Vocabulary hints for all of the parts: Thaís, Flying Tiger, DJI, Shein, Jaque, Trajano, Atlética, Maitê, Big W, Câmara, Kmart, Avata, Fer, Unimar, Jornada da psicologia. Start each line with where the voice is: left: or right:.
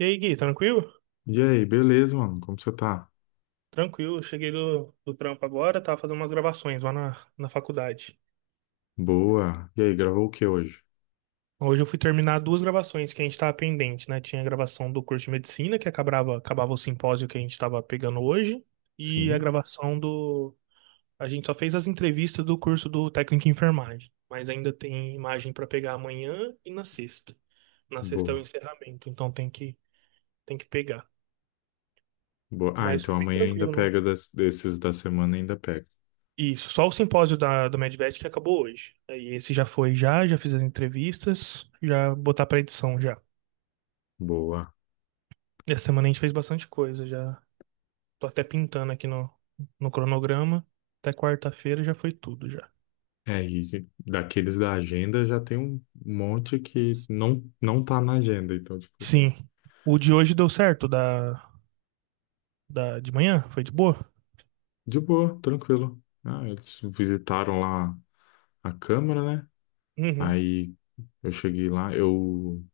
right: E aí, Gui, tranquilo?
left: E aí, beleza, mano? Como você tá?
right: Tranquilo, eu cheguei do trampo agora, tava fazendo umas gravações lá na faculdade.
left: Boa. E aí, gravou o que hoje?
right: Hoje eu fui terminar duas gravações que a gente tava pendente, né? Tinha a gravação do curso de medicina, que acabava o simpósio que a gente tava pegando hoje, e a
left: Sim?
right: gravação do. A gente só fez as entrevistas do curso do técnico em enfermagem, mas ainda tem imagem para pegar amanhã e na sexta. Na sexta é o
left: Boa.
right: encerramento, então tem que pegar.
left: Boa. Ah,
right: Mas
left: então
right: foi bem
left: amanhã ainda
right: tranquilo,
left: pega desses da semana, ainda pega.
right: isso, só o simpósio da, do Medvet que acabou hoje. Aí esse já fiz as entrevistas, já botar pra edição já.
left: Boa.
right: Essa semana a gente fez bastante coisa, já tô até pintando aqui no cronograma. Até quarta-feira já foi tudo já.
left: É, e daqueles da agenda já tem um monte que não tá na agenda, então, tipo,
right: Sim. O de hoje deu certo da de manhã? Foi de boa?
left: de boa, tranquilo. Ah, eles visitaram lá a Câmara, né?
right: Uhum.
left: Aí eu cheguei lá, eu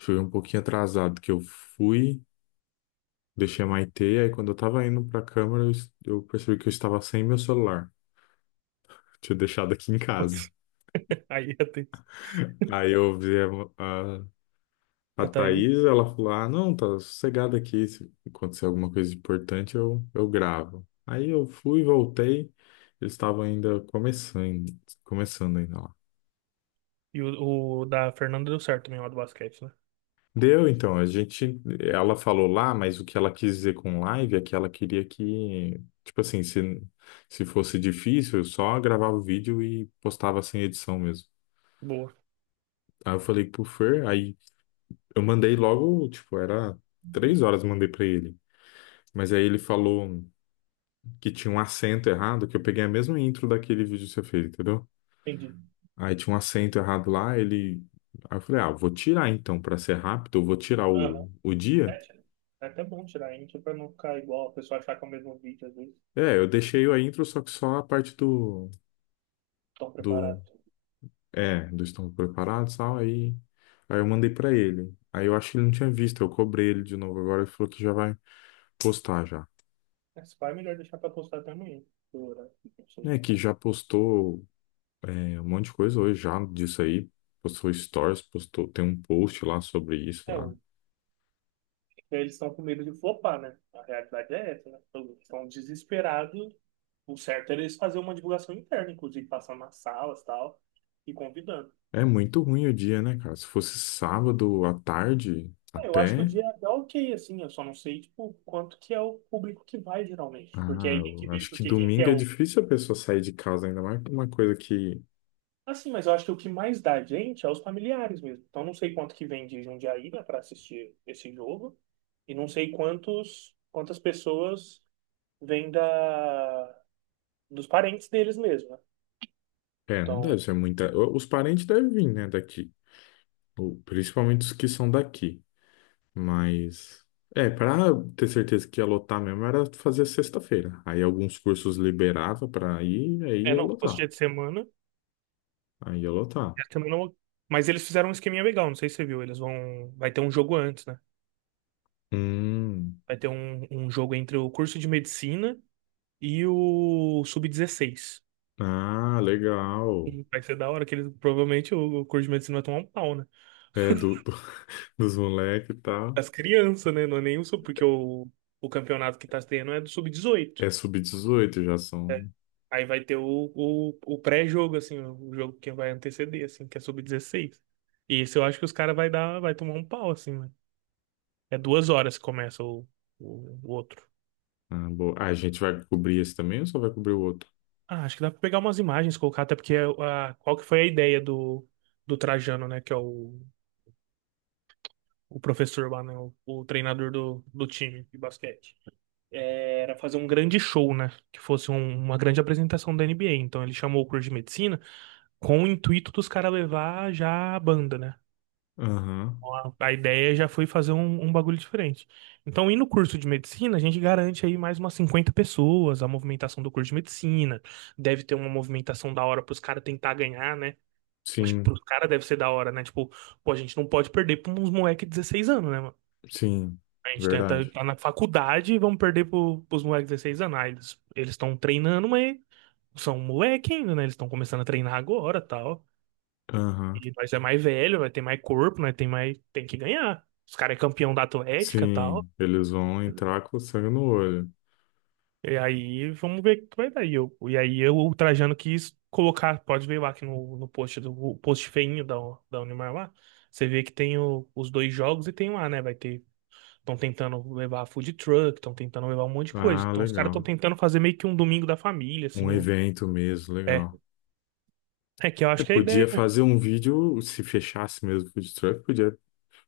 left: cheguei um pouquinho atrasado, que eu fui. Deixei a Maitê, aí quando eu tava indo pra câmara, eu percebi que eu estava sem meu celular. Tinha deixado aqui em casa.
right: Putz. Aí a Thaís.
left: Aí eu vi a, a
right: A Thaís.
left: Thaís, ela falou: Ah, não, tá sossegada aqui. Se acontecer alguma coisa importante, eu gravo. Aí eu fui, voltei. Eles estavam ainda começando, começando ainda lá.
right: E o da Fernanda deu certo também, lá do basquete, né?
left: Deu, então. A gente, ela falou lá, mas o que ela quis dizer com live é que ela queria que, tipo assim, se fosse difícil, eu só gravava o vídeo e postava sem edição mesmo.
right: Boa.
left: Aí eu falei pro Fer, aí eu mandei logo, tipo, era três horas, mandei pra ele. Mas aí ele falou que tinha um acento errado, que eu peguei a mesma intro daquele vídeo que você fez, entendeu?
right: Entendi.
left: Aí tinha um acento errado lá, ele. Aí eu falei, ah, vou tirar então, pra ser rápido, eu vou tirar
right: Aham.
left: o dia.
right: Sete, né? É até bom tirar índio pra não ficar igual, a pessoa achar que é o mesmo vídeo, às vezes,
left: É, eu deixei a intro, só que só a parte do,
right: tão
left: do,
right: preparado.
left: é, do estamos preparados e tal, aí eu mandei pra ele. Aí eu acho que ele não tinha visto, eu cobrei ele de novo agora, ele falou que já vai postar já.
right: Mas vai melhor deixar pra postar até amanhã. Dura, não sei.
left: É, que já postou, é, um monte de coisa hoje já disso aí, postou stories, postou, tem um post lá sobre isso
right: É,
left: lá.
right: eles estão com medo de flopar, né? A realidade é essa, né? Eles estão desesperados. O certo era eles fazerem uma divulgação interna, inclusive passando nas salas e tal, e convidando.
left: É muito ruim o dia, né, cara? Se fosse sábado à tarde,
right: É, eu acho que o
left: até,
right: dia é até ok, assim, eu só não sei, tipo, quanto que é o público que vai, geralmente. Porque
left: ah,
right: aí tem que
left: eu
right: ver,
left: acho que
right: porque quem que é
left: domingo é
right: o.
left: difícil a pessoa sair de casa, ainda mais com uma coisa que
right: Assim, mas eu acho que o que mais dá gente é os familiares mesmo. Então, não sei quanto que vem de Jundiaí, né, para assistir esse jogo. E não sei quantas pessoas vêm dos parentes deles mesmo, né?
left: É, não deve
right: Então,
left: ser muita. Os parentes devem vir, né, daqui. Ou, principalmente os que são daqui. Mas. É, pra ter certeza que ia lotar mesmo era fazer sexta-feira. Aí alguns cursos liberava pra ir, aí
right: é,
left: ia
right: não, se fosse
left: lotar.
right: dia de semana,
left: Aí ia lotar.
right: dia de semana. Mas eles fizeram um esqueminha legal, não sei se você viu. Eles vão. Vai ter um jogo antes, né?
left: Hum.
right: Vai ter um jogo entre o curso de medicina e o sub dezesseis.
left: Ah, legal.
right: Vai ser da hora que eles, provavelmente o curso de medicina vai tomar um pau, né?
left: É, dos moleques e tal.
right: Das crianças, né? Não é nenhum sub, porque o campeonato que tá tendo é do sub-18.
left: É sub dezoito, já são.
right: Aí vai ter o pré-jogo, assim, o jogo que vai anteceder, assim, que é sub-16. E esse eu acho que os caras vai dar, vai tomar um pau, assim, né? É 2 horas que começa o outro.
left: Ah, boa. Ah, a gente vai cobrir esse também ou só vai cobrir o outro?
right: Ah, acho que dá pra pegar umas imagens, colocar, até porque a, qual que foi a ideia do, do Trajano, né? Que é o professor lá, né? O treinador do, do time de basquete. Era fazer um grande show, né? Que fosse uma grande apresentação da NBA. Então ele chamou o curso de medicina com o intuito dos caras levar já a banda, né?
left: Aham.
right: Então, a ideia já foi fazer um bagulho diferente. Então, indo no curso de medicina, a gente garante aí mais umas 50 pessoas, a movimentação do curso de medicina. Deve ter uma movimentação da hora pros caras tentar ganhar, né? Acho que
left: Sim,
right: pros caras deve ser da hora, né? Tipo, pô, a gente não pode perder pra uns moleque de 16 anos, né, mano?
left: sim.
right: A gente
left: Verdade.
right: tenta tá na faculdade e vamos perder pro, pros moleques de 16 anos. Ah, eles estão treinando, mas são moleque ainda, né? Eles estão começando a treinar agora, tal.
left: Aham.
right: E nós é mais velho, vai ter mais corpo, né tem mais tem que ganhar. Os caras é campeão da Atlética, tal.
left: Sim, eles vão entrar com sangue no olho.
right: E aí vamos ver o que vai dar. E, eu, e aí eu, o Trajano quis colocar, pode ver lá aqui no post do o post feinho da Unimar lá. Você vê que tem os dois jogos e tem lá, né? Vai ter. Estão tentando levar food truck, estão tentando levar um monte de coisa.
left: Ah,
right: Então os caras estão
left: legal.
right: tentando fazer meio que um domingo da família,
left: Um
right: assim. Ó.
left: evento mesmo,
right: É.
left: legal.
right: É que eu
left: É,
right: acho que é a ideia,
left: podia
right: né?
left: fazer um vídeo, se fechasse mesmo o food truck, podia,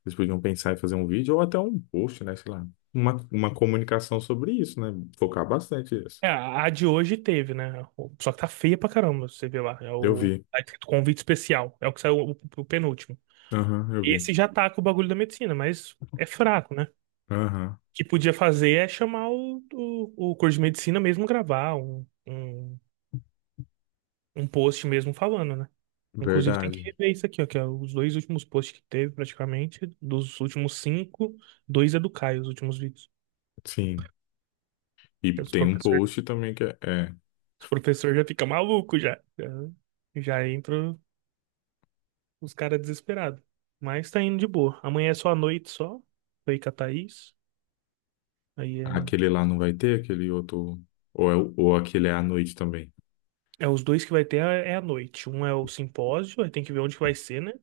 left: eles podiam pensar em fazer um vídeo ou até um post, né? Sei lá. Uma comunicação sobre isso, né? Focar bastante nisso.
right: É, a de hoje teve, né? Só que tá feia pra caramba, você vê lá. É
left: Eu
right: o.
left: vi.
right: Tá escrito convite especial. É o que saiu o penúltimo.
left: Aham, eu vi.
right: Esse já tá com o bagulho da medicina, mas é fraco, né? O
left: Aham,
right: que podia fazer é chamar o curso de medicina mesmo gravar um post mesmo falando, né? Inclusive tem que
left: verdade.
right: rever isso aqui, ó, que é os dois últimos posts que teve, praticamente, dos últimos cinco, dois é do Caio, os últimos vídeos.
left: Sim.
right: Que
left: E
right: é os
left: tem um
right: professor,
left: post também é
right: os professor já fica maluco já. Já entra os caras desesperados. Mas tá indo de boa. Amanhã é só a noite só. Foi com a Thaís. Aí é,
left: aquele lá não vai ter, aquele outro. Ou, é, ou aquele é à noite também.
right: é os dois que vai ter é a noite. Um é o simpósio, aí tem que ver onde que vai ser, né?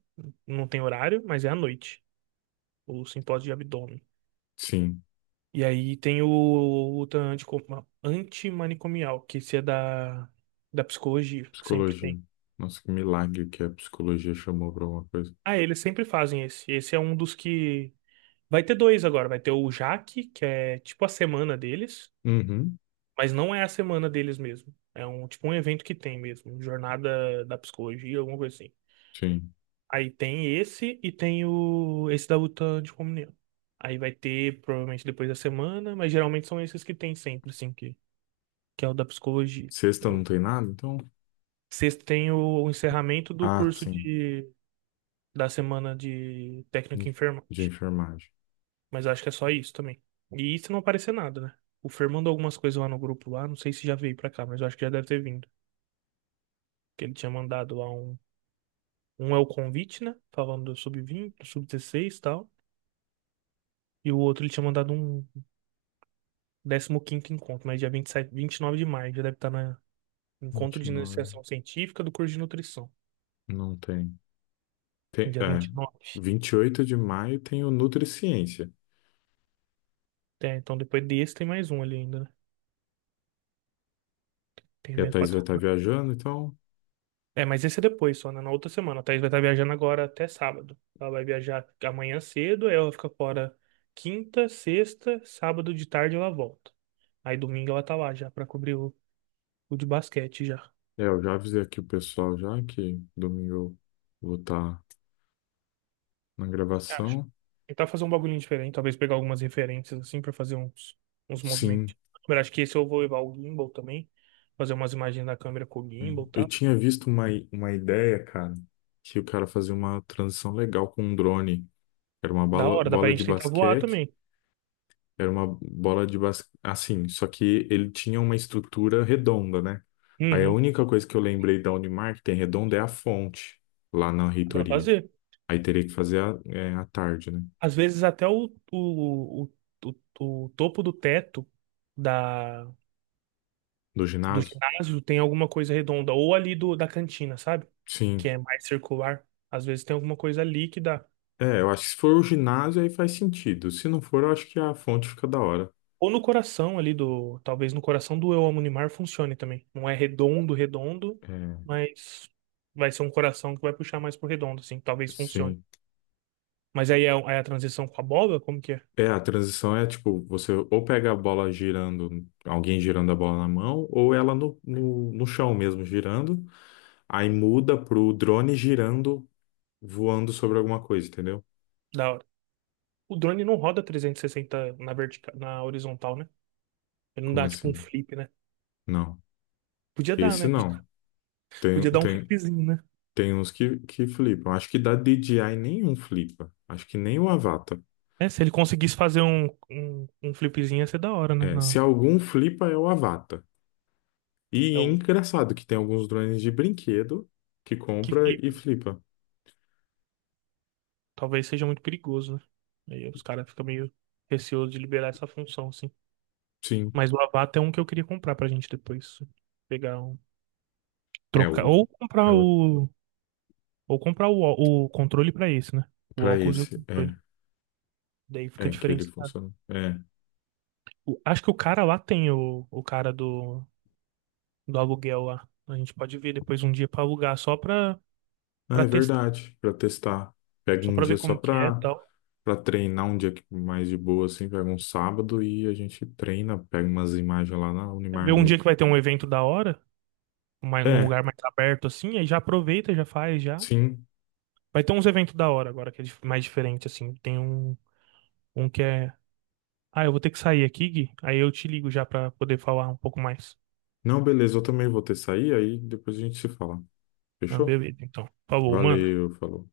right: Não tem horário, mas é à noite. O simpósio de abdômen.
left: Sim.
right: E aí tem o luta antico- antimanicomial, que esse é da psicologia, que sempre
left: Psicologia.
right: tem.
left: Nossa, que milagre que a psicologia chamou pra alguma coisa.
right: Ah, eles sempre fazem esse. Esse é um dos que. Vai ter dois agora. Vai ter o Jaque, que é tipo a semana deles,
left: Uhum,
right: mas não é a semana deles mesmo. É um tipo um evento que tem mesmo. Jornada da psicologia, alguma coisa assim.
left: sim.
right: Aí tem esse e tem o esse da luta anticomunhão. Aí vai ter provavelmente depois da semana, mas geralmente são esses que tem sempre, assim, que é o da psicologia.
left: Sexta não tem nada, então?
right: Sexta tem o encerramento do
left: Ah,
right: curso
left: sim.
right: de, da semana de técnico em
left: De
right: enfermagem.
left: de enfermagem.
right: Mas acho que é só isso também. E isso não aparecer nada, né? O Fer mandou algumas coisas lá no grupo lá, não sei se já veio pra cá, mas eu acho que já deve ter vindo. Que ele tinha mandado lá um. Um é o convite, né? Falando do sub-20, do sub-16 e tal. E o outro ele tinha mandado um décimo quinto encontro, mas dia vinte vinte e sete vinte e nove de maio, já deve estar na encontro
left: Vinte
right: de
left: e nove.
right: iniciação científica do curso de nutrição.
left: Não tem. Tem,
right: Dia
left: é,
right: 29.
left: 28 de maio tem o Nutriciência.
right: É, então depois desse tem mais um ali ainda, né? Tem
left: E a
right: evento pra
left: Thaís vai
right: cá.
left: estar viajando, então...
right: É, mas esse é depois só, né? Na outra semana. A Thaís vai estar viajando agora até sábado. Ela vai viajar amanhã cedo, aí ela fica fora quinta, sexta, sábado de tarde ela volta. Aí domingo ela tá lá já pra cobrir o de basquete já.
left: É, eu já avisei aqui o pessoal já que domingo eu vou estar na
right: Eu acho.
left: gravação.
right: Tentar fazer um bagulhinho diferente, talvez pegar algumas referências assim pra fazer uns
left: Sim.
right: movimentos. Eu acho que esse eu vou levar o gimbal também, fazer umas imagens da câmera com o gimbal,
left: Eu
right: tá?
left: tinha visto uma ideia, cara, que o cara fazia uma transição legal com um drone. Era uma
right: Da
left: bola,
right: hora, dá pra
left: bola de
right: gente tentar voar
left: basquete,
right: também.
left: era uma bola de basquete, assim, só que ele tinha uma estrutura redonda, né? Aí a
right: Uhum,
left: única coisa que eu lembrei da Unimar que tem redonda é a fonte, lá na
right: dá pra
left: reitoria.
right: fazer.
left: Aí teria que fazer é, à tarde, né?
right: Às vezes até o, o, o topo do teto da,
left: Do
right: do
left: ginásio?
right: ginásio tem alguma coisa redonda, ou ali do, da cantina, sabe? Que
left: Sim.
right: é mais circular. Às vezes tem alguma coisa líquida.
left: É, eu acho que se for o ginásio aí faz sentido. Se não for, eu acho que a fonte fica da hora.
right: Ou no coração ali do. Talvez no coração do Eu Amo Neymar funcione também. Não é redondo, redondo,
left: É,
right: mas vai ser um coração que vai puxar mais pro redondo, assim. Talvez funcione.
left: sim.
right: Mas aí é, é a transição com a bola? Como que é?
left: É, a transição é tipo, você ou pega a bola girando, alguém girando a bola na mão, ou ela no chão mesmo girando, aí muda pro drone girando, voando sobre alguma coisa, entendeu?
right: Da hora. O drone não roda 360 na vertical, na horizontal, né? Ele não
left: Como
right: dá tipo um
left: assim?
right: flip, né?
left: Não.
right: Podia dar,
left: Esse
right: né? Podia,
left: não. Tem,
right: podia dar um
left: tem,
right: flipzinho, né?
left: tem uns que flipam. Acho que da DJI nenhum flipa. Acho que nem o Avata.
right: É, se ele conseguisse fazer um flipzinho ia ser da hora, né?
left: É, se
right: Não,
left: algum flipa, é o Avata.
right: é
left: E é
right: o
left: engraçado que tem alguns drones de brinquedo que
right: que
left: compra e
right: flipa.
left: flipa.
right: Talvez seja muito perigoso, né? Aí os caras ficam meio receosos de liberar essa função, assim.
left: Sim.
right: Mas o Avata é um que eu queria comprar pra gente depois, assim. Pegar um.
left: É
right: Trocar.
left: o.
right: Ou
left: É
right: comprar
left: o.
right: o. Ou comprar o controle pra esse, né? O
left: Para
right: óculos e o
left: esse, é,
right: controle. Daí fica
left: é que ele
right: diferenciado.
left: funciona. É,
right: Acho que o cara lá tem o cara do aluguel lá. A gente pode ver depois um dia pra alugar só pra,
left: ah,
right: pra
left: é
right: testar.
left: verdade, para testar. Pega
right: Só
left: um
right: pra
left: dia
right: ver
left: só
right: como que é e
left: para
right: tal.
left: para treinar, um dia mais de boa, assim, pega um sábado e a gente treina, pega umas imagens lá na
right: É ver
left: Unimar
right: um dia que
left: mesmo.
right: vai ter um evento da hora, num
left: É,
right: lugar mais aberto assim, aí já aproveita, já faz, já.
left: sim.
right: Vai ter uns eventos da hora agora, que é mais diferente assim. Tem um que é. Ah, eu vou ter que sair aqui, Gui. Aí eu te ligo já pra poder falar um pouco mais.
left: Não, beleza, eu também vou ter que sair, aí depois a gente se fala.
right: Ah,
left: Fechou?
right: beleza, então. Falou, mano.
left: Valeu, falou.